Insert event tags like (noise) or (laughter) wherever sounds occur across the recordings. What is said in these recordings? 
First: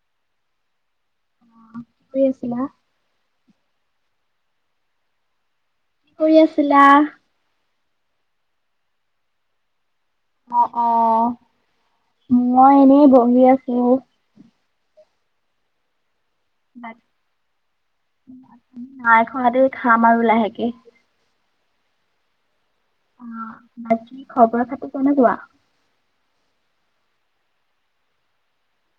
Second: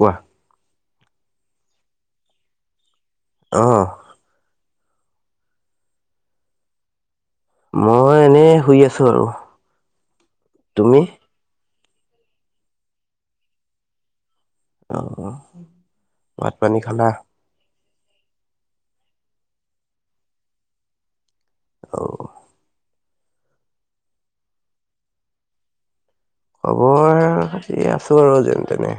কোৱা। (unintelligible) অ'। কি কৰি আছিলা? মই এনেই শুই আছো আৰু। অ', তুমি অ', মই এনেই বহি আছোঁ। (unintelligible) ভাত পানী খালা? নাই খোৱা হাতে খাম আৰু লাহেকে। অ'। অ', আপোনাৰ কি খবৰ খাটি কেনেকুৱা? খবৰ আছো আৰু যেনতেনে,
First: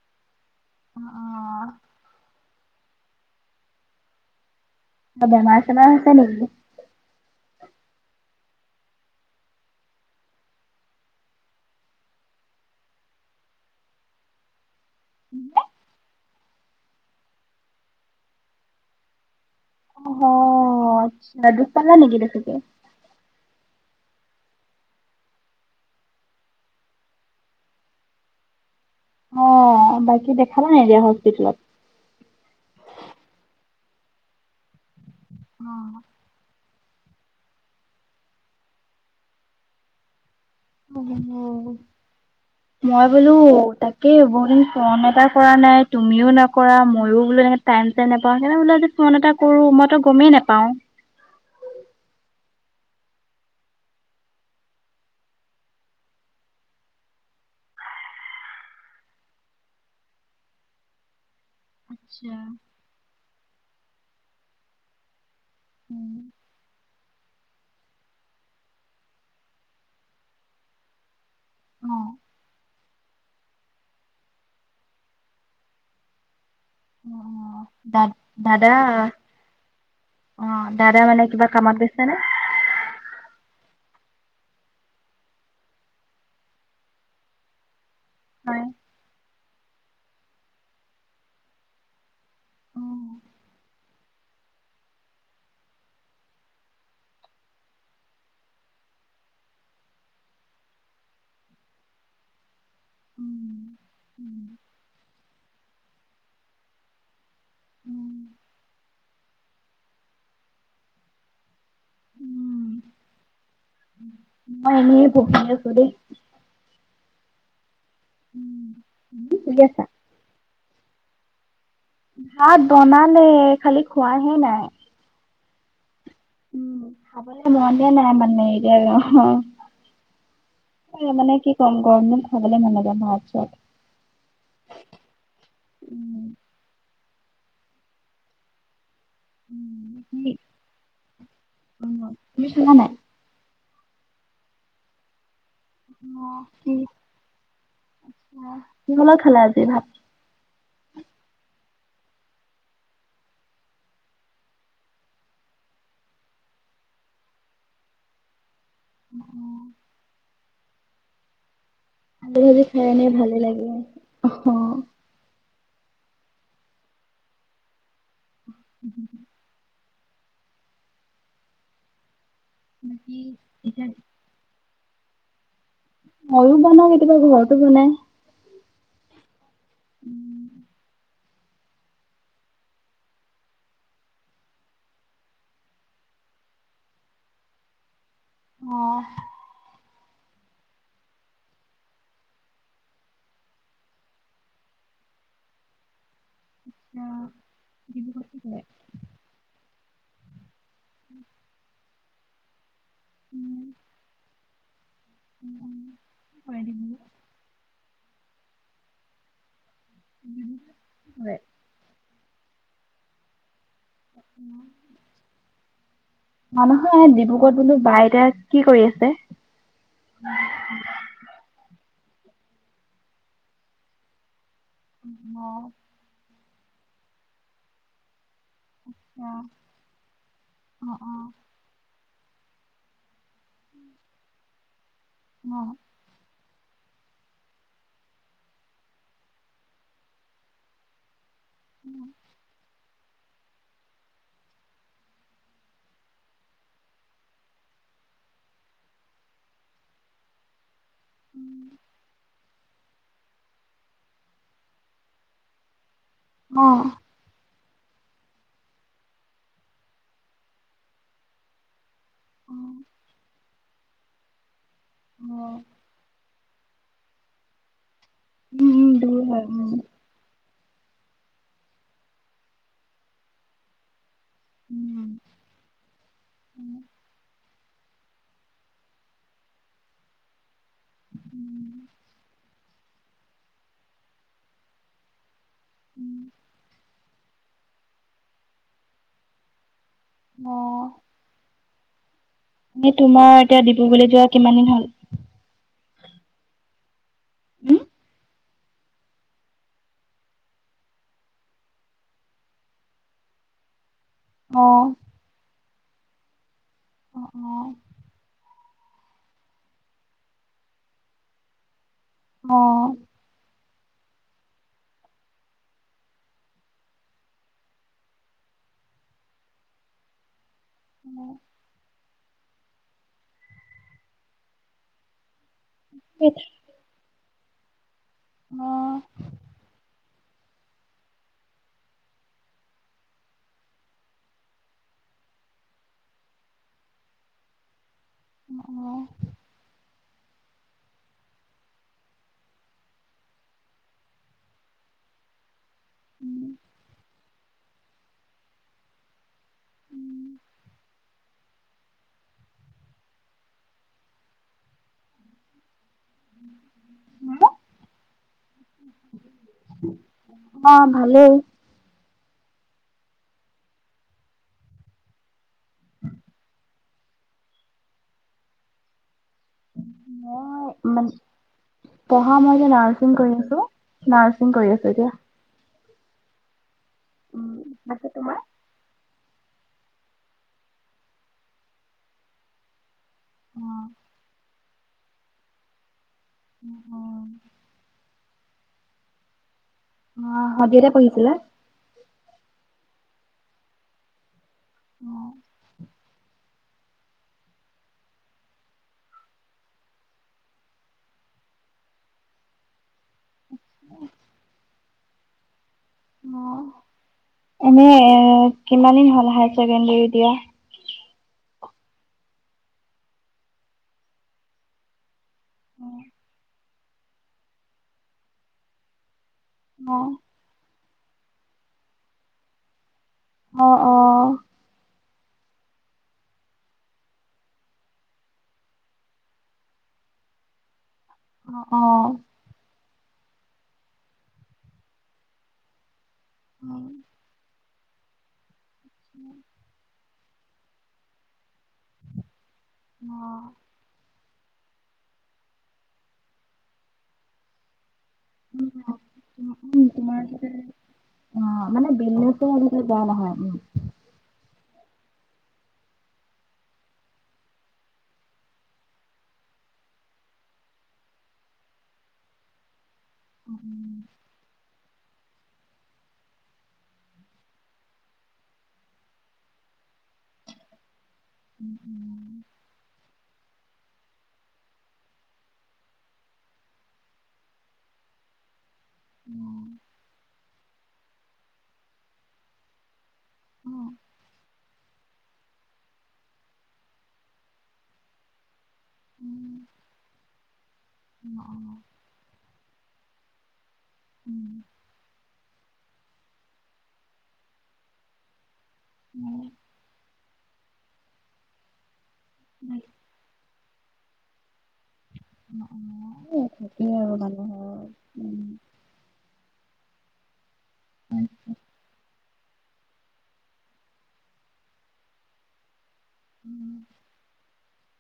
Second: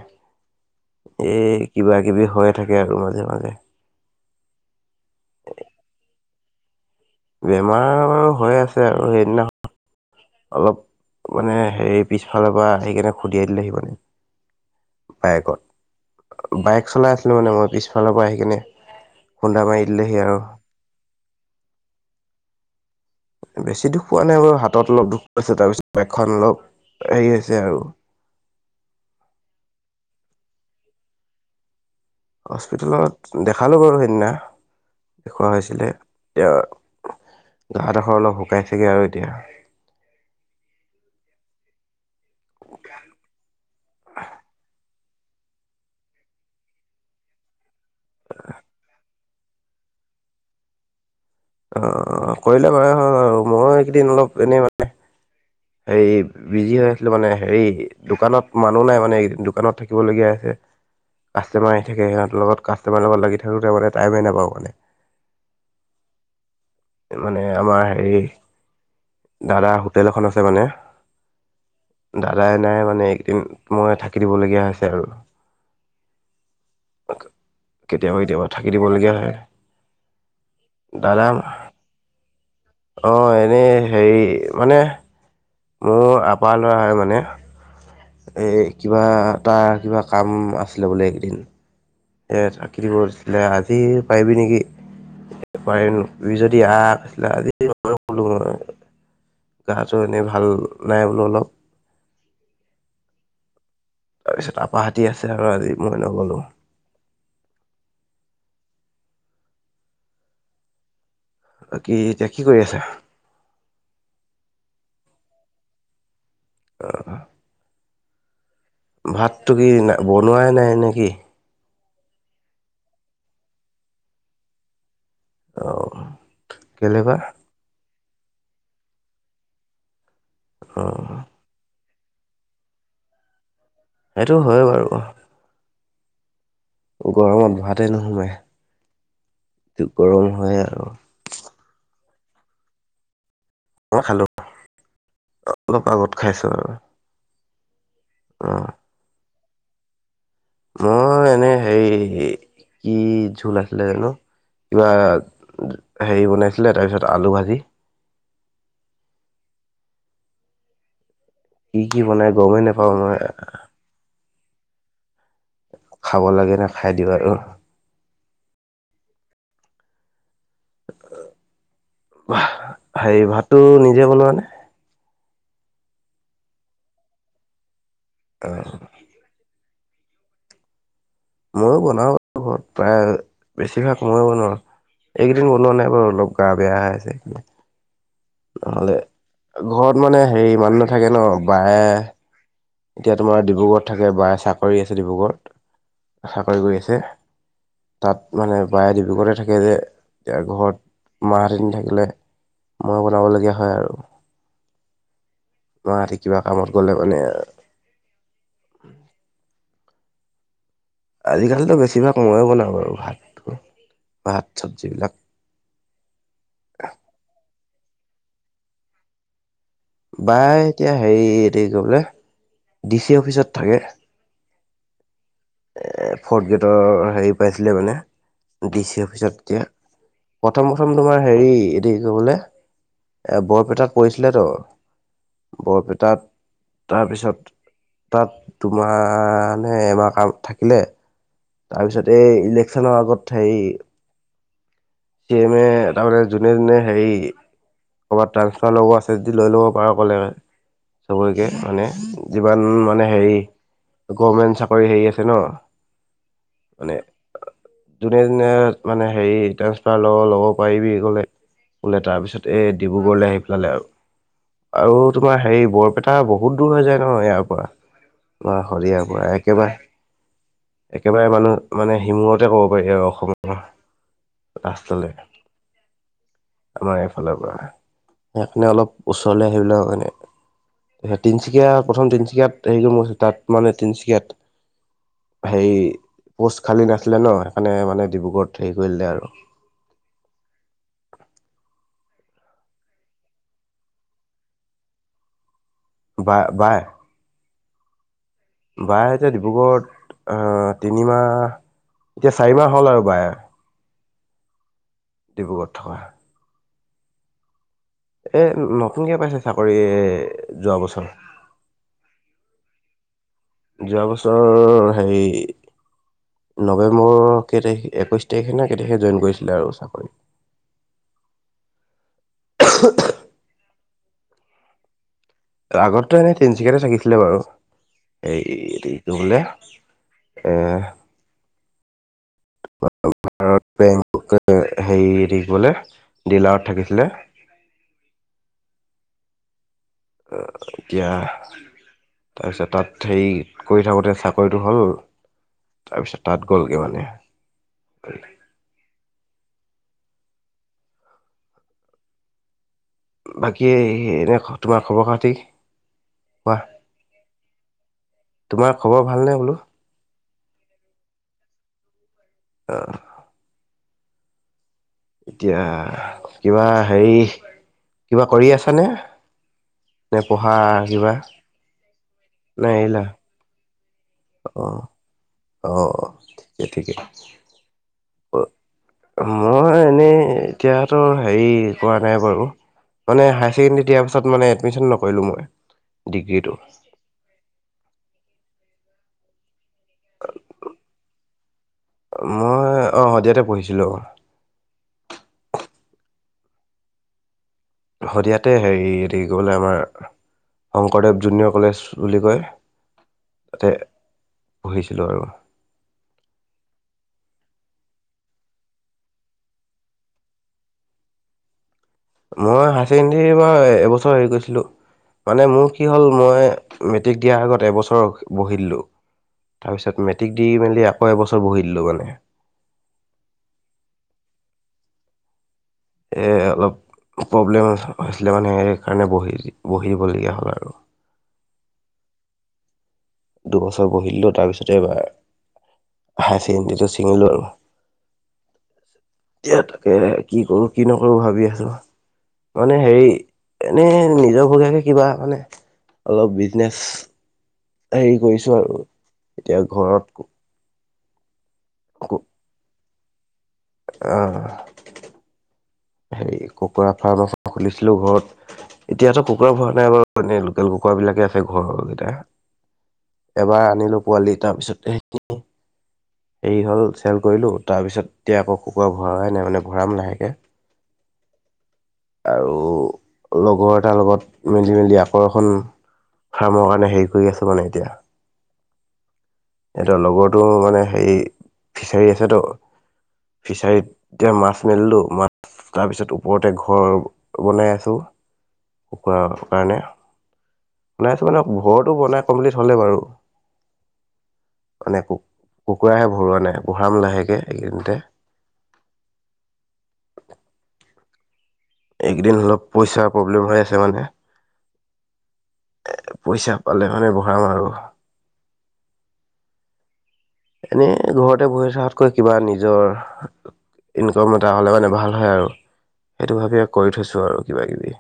এই কিবা কিবি হয় থাকে আৰু মাজে মাজে। বেমাৰ চেমাৰ হৈছে নেকি? বেমাৰ বাৰু হৈ আছে আৰু সেইদিনাখন অলপ মানে হেৰি পিছফালৰ পৰা আহি কিনে খুন্দিয়াই দিলেহি মানে। বাইকত। বাইক চলাই আছিলো মানে মই পিছফালৰ পৰা আহি কিনে খুন্দা মাৰি দিলেহি আৰু। অ', আচ্ছা দুখ পালা নেকি বেছিকে? বেছি দুখ পোৱা নাই বাৰু হাতত অলপ দুখ পাইছে তাৰপিছত বাইক খন অলপ হেৰি হৈছে আৰু। অ', বাকি দেখালা নাই দিয়া হস্পিতেলত? হস্পিটেলত দেখালোঁ বাৰু সেইদিনা দেখুওৱা হৈছিলে এতিয়া ঘাঁ ডোখৰ অলপ শুকাইছেগে আৰু এতিয়া। (unintelligible) অ' মই বোলো তাকে বহু দিন কৰা নাই কৰা নাই তুমিও নক ময়ো বোলো এনেকে টাইম চাইম নাপাওঁ সেইকাৰণে বোলো আজি ফোন এটা কৰো মই গম মেই নেপাওঁ। অ', কৰিলা ভালে হ'ল বাৰু, মই এইকেইদিন অলপ এনেই মানে হেৰি বিজি হৈ আছিলোঁ মানে হেৰি দোকানত মানুহ নাই মানে এইকেইদিন দোকানত থাকিবলগীয়া হৈছে। (inaudible) কাষ্টমাৰ আহি থাকে আচ্ছা। সিহঁত লগত কাষ্টমাৰৰ লগত লাগি থাকোঁতোৰ মমানে টাইমেই নাপাওঁ মানে। (unintelligible) মানে আমাৰ হেৰি দাদাৰ হোটেল এখন আছে মানে। অ দাদা এ নাই মান মই থাকি দিবলগীয়া লগিয়া হৈছে আৰু। অ অ দা কেতিয়াবা কেতিয়াবা দাদা থাকি দিবলগীয়া হয়। অ দাদা মানে কিবা কামত গৈছা নে? অঁ এনেই হেৰি মানে মোৰ আপাৰ ল'ৰাই মানে, হয়। এই কিবা তাৰ কিবা কাম আছিলে বোলে এইকেইদিন এ থাকি দিব উম, (unintelligible) আজি পাৰিবি নেকি? (unintelligible) গাটো এনেই ভাল নাই বোলো অলপ। উম, তাৰ উম, পিছত আপাহতি আছে আৰু আজি মই নগলো। উম, বাকী এতিয়া কি কৰি উম। আছা? মই এনেই বহি আছোঁ দেই। (inaudible) উম, তুমি ভাতটো কৰি কি আছা? বনোৱাই নাই নেকি? ভাত বনালে, খালি খোৱাহে নাই। অ। উম কেলে বা অ (unintelligible) মানে কি কম গৰম দিন খাবলে মন নাযায় ভাত-চাত। সেইটো হয় বাৰু। (inaudible) গৰমত ভাতে নোসোমায়। উম, যিটো গৰম কি হয় আৰু। অ, তুমি খালা নাই? মই খালো, অলপ আগত অ, খাইছো কি আৰু। অ কিহৰ লগত খালা আজি ভাত? মই এনে হেৰি কি ঝোল আছিলে জানো। কিবা হেৰি বনাইছিলে তাৰপিছত আলু ভাজি। (unintelligible) কি কি বনাই আলু ভাজি গমেই খাই নোপাও এনেই ময়। ভালে লাগে। অ'। খাব লাগে নে খাই দিওঁ আৰু। (inaudible) বাকী হেৰি ভাতটো এতিয়া নিজে বনোৱা নে? মইো বনাওঁ কেতিয়াবা ঘৰতো বনাই। অ। (inaudible) ময়ো বনাওঁ, ঘৰত প্ৰায় বেছিভাগ ময়ো বনাও। এইকদিন বনোৱা নাই বাৰু অলপ গা বেয়া আছে। নহ'লে অ', ঘৰত মানে হেৰি মানু্হ নাথাকে ন বায়ে এতিয়া তোমাৰ ডিব্ৰুগড়ত থাকে বায়ে চাকৰি আছে ডিব্ৰুগড়ত। চাকৰি কৰি আছে, ডিব্ৰুগড়ত কি তাত কৰে? মানে বায়ে ডিব্ৰুগড়তে থাকে যে, তেওঁ ঘৰত মাহহতি নেথাকিলে মই বনাব লগীয়া হয় আৰু। মাহতি কিবা কৰে কামত গ'লে ডিব্ৰুগড় মানে (inaudible) আজিকালিতো বেছিভাগ মইয়ে বনাওঁ বাৰু ভাতটো ভাত, চব্জিবিলাক। (unintelligible) ডিব্ৰুগড় বোলো বা এতিয়া কি কৰি আছে? বাই এতিয়া হেৰি এইটো কি কয় বোলে ডি চি অফিচত থাকে। আহ ফ'ৰ্থ গ্ৰেডৰ হেৰি পাইছিলে মানে ডি চি অফিচত কে প্ৰথম প্ৰথম তোমাৰ হেৰি এ কি ক'বলে এ বৰপেটাত পৰিছিলেতো বৰপেটাত তাৰপিছত তাত দুমাহ নে এমাহ কাম থাকিলে। তাৰপিছত এই ইলেকচনৰ আগত হেৰি (unintelligible) তাৰ মানে যোনে যোনে হেৰি ক'ৰবাত ট্ৰানসফাৰ ল'ব আছে যদি লৈ ল'ব পাৰ ক'লে সবকে মানে যিমান মানে হেৰি গভমেণ্ট চাকৰি হেৰি আছে ন। অ'। মানে যোনে যোনে মানে হেৰি ড্ৰানসফাৰ লব ল'ব পাৰিবি গলে। বোলে তাৰপিছত এই উম, ডিব্ৰুগড়লৈ আহি পেলালে আৰু, আৰু তোমাৰ হেৰি বৰপেটা ব বহুত দূৰ হৈ যায় ন ইয়াৰ পৰা উম, সদয়াৰ দূৰ পৰা হয় একেবাৰে একেবাৰে মানুহ মানে সিমূৰতে ক'ব পাৰি আৰু অসমৰ পৰা। উম। ৰাস্তালে আমাৰ এইফালৰ পৰা। সেইকাৰণে অলপ ওচৰলে আহিবলে (unintelligible) তিনিচুকীয়া প্ৰথম তিনচুকীয়াত (unintelligible) তাত মানে তিনিচুকীয়াত হেৰি পোষ্ট খালী নাখ আছিলে ন সেইকাৰণে মানে ডিব্ৰুগড়ত হেৰি কৰিলে আৰু এ তোমাৰ এতিয়া ডিব্ৰুগড়ি যোৱা কিমান দিন হল? বা বাই উম? বাইতে ডিব্ৰুগড়ত তিনিমাহ এতিয়া চাৰি মাহ হ'ল আৰু বাই। অ'। দূৰত থকা অ', অ'। এ নতুনকে পাইছে চাকৰি যোৱা বছৰ। অ'। যোৱা বছৰ হেৰি নৱেম্বৰ কেই তাৰিখ একৈছ তাৰিখে নে কেই তাৰিখেই জইন কৰিছিলে আৰু চাকৰি। অ'। (inaudible) আগতো অ এনে তিনিচিকাতে থাকিছিলে বাৰু। এ অ এইটো বোলে (inaudible) বেংক হেৰি থাকিবলে ডিলাৰত থাকিছিলে। আহ। এ এতিয়া তাৰপিছত তাত হেৰি কৰি থাকোঁতে চাকৰিটো হ'ল তাৰ পিছত তাত গ'লগে মানে। বাকী এনে তোমাৰ খবৰ খাতি কোৱা তোমাৰ খবৰ ভালনে বোলো? অ' ভালেই। আহ। এতিয়া কিবা হেৰি কিবা কৰি আছানে? নে পঢ়া কিবা মই পঢ়া মই নে এতিয়া এৰিলা? নাৰছিং কৰি আছো। নাৰসিং কৰি আছো এতিয়া। ঠিকেই ঠিকেই উম বাকী তোমাৰ অ'। মই এনেই এতিয়াতো হেৰি কৰোৱা নাই বাৰু। মানে হায়াৰ অ ছেকেণ্ডেৰী দিয়াৰ পাছত মানে এডমিশ্যন নকৰিলো মই। ডিগ্ৰীটো। অ অ', (unintelligible) পহিছিলে। মই অ', শদিয়াতেই পঢ়িছিলোঁ অহ। উম। শদিয়াতেই হেৰি, এইটো কি বুলি কয় আমাৰ শংকৰদেৱ জুনিয়ৰ কলেজ বুলি কয়। তাতেই পঢ়িছিলোঁ আৰু। অ', এনেই কিমান দিন হ'ল হায় ছেকেণ্ডাৰী দিয়া? মই হায় ছেকেণ্ডৰী এইবাৰ এবছৰ হেৰি কৰিছিলোঁ, মানে মোৰ কি হ'ল মই মেট্ৰিক দিয়াৰ আগত এবছৰ বহি দিলোঁ, অ তাৰপিছত মেট্ৰিক দি মেলি আকৌ এবছৰ বহি দিলো মানে। অহ, অ'। এই অলপ প্ৰব্লেম হৈছিলে মানে, সেইকাৰণে বহি, বহিব লগীয়া হ'ল আৰু। অহ। দুবছৰ বহি দিলোঁ, তাৰপিছতেই এইবাৰ হায়াৰ ছেকেণ্ডৰীটো ছিঙিলো আৰু। এতিয়া তাকেহ কি কৰো? কি নকৰো? ভাবি আছোঁ। মানে হেৰি, এনেই নিজৰ বগীয়াকে কিবা মানে অলপ বিজনেচ হেৰি কৰিছো আৰু, এতিয়া তোমাৰ ঘৰত অ', মানে বিনুতে আজিকালি বোৱা নহয়, উম। অহ। হেৰি কুকুৰা ফাৰ্ম এখন খুলিছিলোঁ ঘৰত, এতিয়াতো কুকুৰা ভৰোৱা নাই বাৰু, এনেই লোকেল কুকুৰা বিলাকেই আছে ঘৰকেইটাই, এবাৰ আনিলোঁ পোৱালি, তাৰপিছত ত (unintelligible) হেৰি হ'ল চেল কৰিলোঁ, তাৰপিছত এতিয়া আকৌ কুকুৰা ভৰোৱাই নাই, মানে ভৰাম লাহেকৈ। উম। লগৰ এটাৰ লগত মিলি মেলি, আকৌ এখন ফাৰ্মৰ কাৰণে হেৰি কৰি আছো মানে এতিয়া। এহঁতৰ লগৰটো মানে হেৰি, ফিচাৰী আছে তো। ফিছাৰীত দিয়া মাছ স্মে (unintelligible) লোঁ মাছ তাৰপিছত ওপৰতেই ঘৰ বনাই আছোঁ। কুকুুৰাৰ কাৰণে, বনাই আছোঁ মানে, আৰু ঘৰতো বনাই কমপ্লিট হ'লে বাৰু। মানে ক কুকুৰাহে ভৰোৱা নাই, ভৰাম লাহেকে এইগিদিনতে। উম। এইকেইদিন অলপ পইচাৰ প্ৰব্লেম হৈ আছে মানে। এ পইচা পালে মানে ভৰাম আৰু। মানুহৰ এনে ঘৰতে বহি থকাতকৈ কিবা নিজৰ ইনকাম এটা হ'লে মানে, ভাল হয় আৰু। সেইটো ভাবিয়েই কৰি থৈছোঁ আৰু কিবা কিবি।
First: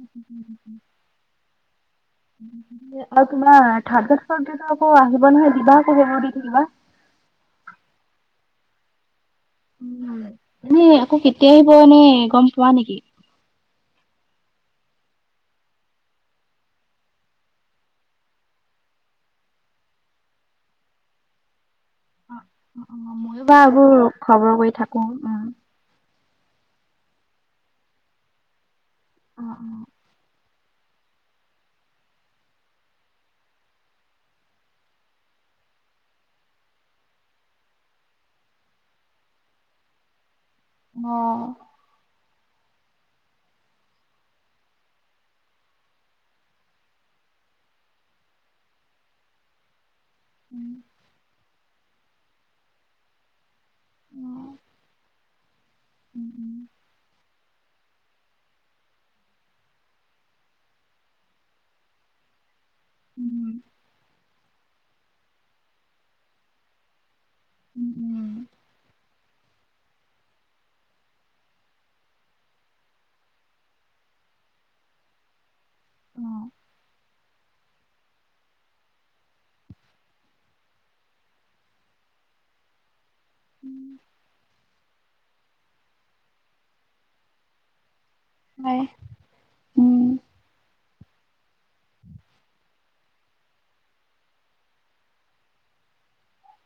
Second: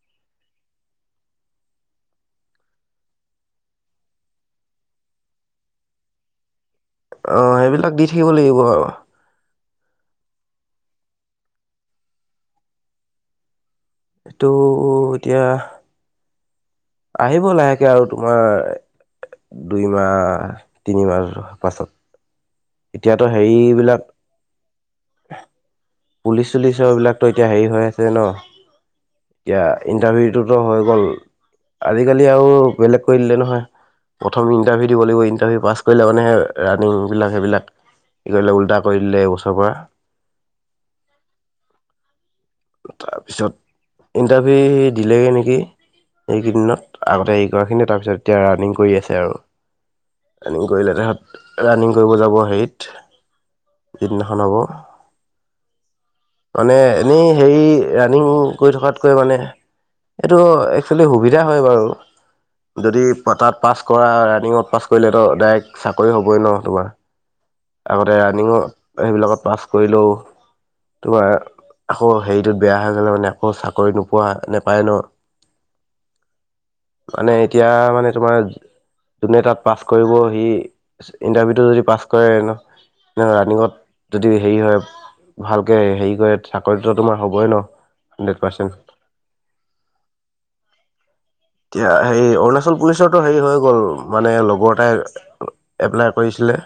উম। আৰু তোমাৰ থা (unintelligible) গিতা আকৌ আহিব নহয়, দিবা আকৌ, সেইবোৰ দি থাকিবা। অহ, সেইবিলাক দি থাকিব লাগিব আৰু। এনেই আকৌ কেতিয়া আহিব, এনেই গম পোৱা নেকি? এইটো এতিয়া আহিব লাহেকে আৰু তোমাৰ দুইমাহ তিনিমাহৰ পাছত। এতিয়াতো ময়ো বাৰু হেৰিবিলাক এইবোৰ খবৰ কৰি থাকো, উম। পুলিচ চুলিচৰ বিলাকতো এতিয়া হেৰি হৈ আছে ন? এতিয়া অ'। ইন্টাৰভিউটোত হৈ গ'ল, আজিকালি আৰু বেলেগ কৰি দিলে নহয়। প্ৰথম ইণ্টাৰভিউ দিব লাগিব, ইণ্টাৰভিউ পাছ কৰিলে মানেহে ৰানিং বিলাক সেইবিলাক কি কৰিলে উল্টা কৰি দিলে এইবছৰৰ পৰা। অ'। তাৰপিছত, ইণ্টাৰভিউ দিলেগৈ নেকি। এইকেইদিনত আগতে হ কৰাখিনি তাৰপিছত এতিয়া ৰানিং কৰি আছে আৰু। ৰানিং কৰিলে, তাৰপিছত ৰানিং কৰিব যাব হেৰিত। যদিনাখন হব, মানে এনেই সেই ৰাণিং কৰি থকাতকৈ মানে এইটো এইফালে সুবিধা হয় বাৰু। যদি তাত পাছ কৰা ৰানিংত পাছ কৰিলে তো ডাইৰেক্ট চাকৰি হ'বই ন তোমাৰ। উম আগতে উম ৰানিঙত সেইবিলাকত পাছ কৰিলেওঁ, তোমাৰ আকৌ হেৰিটোত বেয়া হৈ গ'লে মানে আকৌ চাকৰি নোপোৱা নাপায় ন। অ'। মানে এতিয়া মানে তোমাৰ যোনে তাত পাছ কৰিব সি ইণ্টাৰভিউটো যদি পাছ কৰে ন ৰানিঙত যদি হেৰি হয়, ভালকে হেৰি কৰে চাকৰিটোতো তোমাৰ হ'বই ন। হাণ্ড্ৰেড হয়। পাৰ্চেণ্ট। উম এতিয়া হেই অৰুণাচল পুলিচৰটো হেৰি হৈ গ'ল মানে লগৰ এটাই এপ্লাই কৰিছিল। লে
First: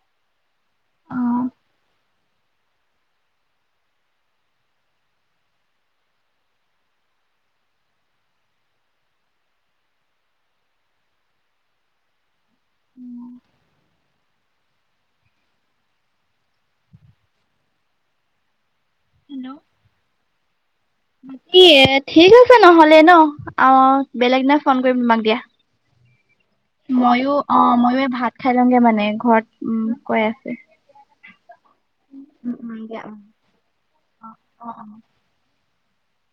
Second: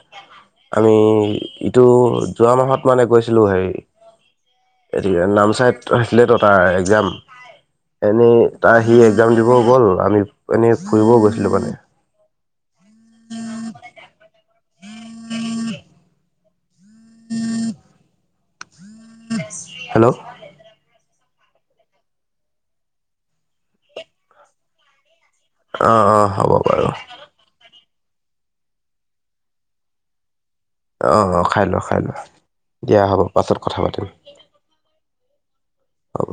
আমি অ' ইটো যোৱামাহত মানে গৈছিলোঁ হেৰি এতিয়া নামচাইত আছিলেতো তাৰ এক্জাম। এনেই তাই সি এক্জাম দিব ব'ল আমি এনেই ফুৰিবও গৈছিলোঁ মানে। (unintelligible) (inaudible) হেল্ল'। হেল্ল'। কি য়ে ঠিক আছে নহলে ন অ', বেলেগ দিনা ফোন কৰিম তোমাক দিয়া। অ', অ', হ'ব বাৰু অ', ময়ো অ', ময়ো এই ভাত খাই লওঁগে মানে ঘৰত উম, কয় আছে। অ', অ', খাই লোৱা খাই লোৱা উম উম দিয়া উম। হ'ব পাছত কথা পাতিম। অ অ অ। হ'ব।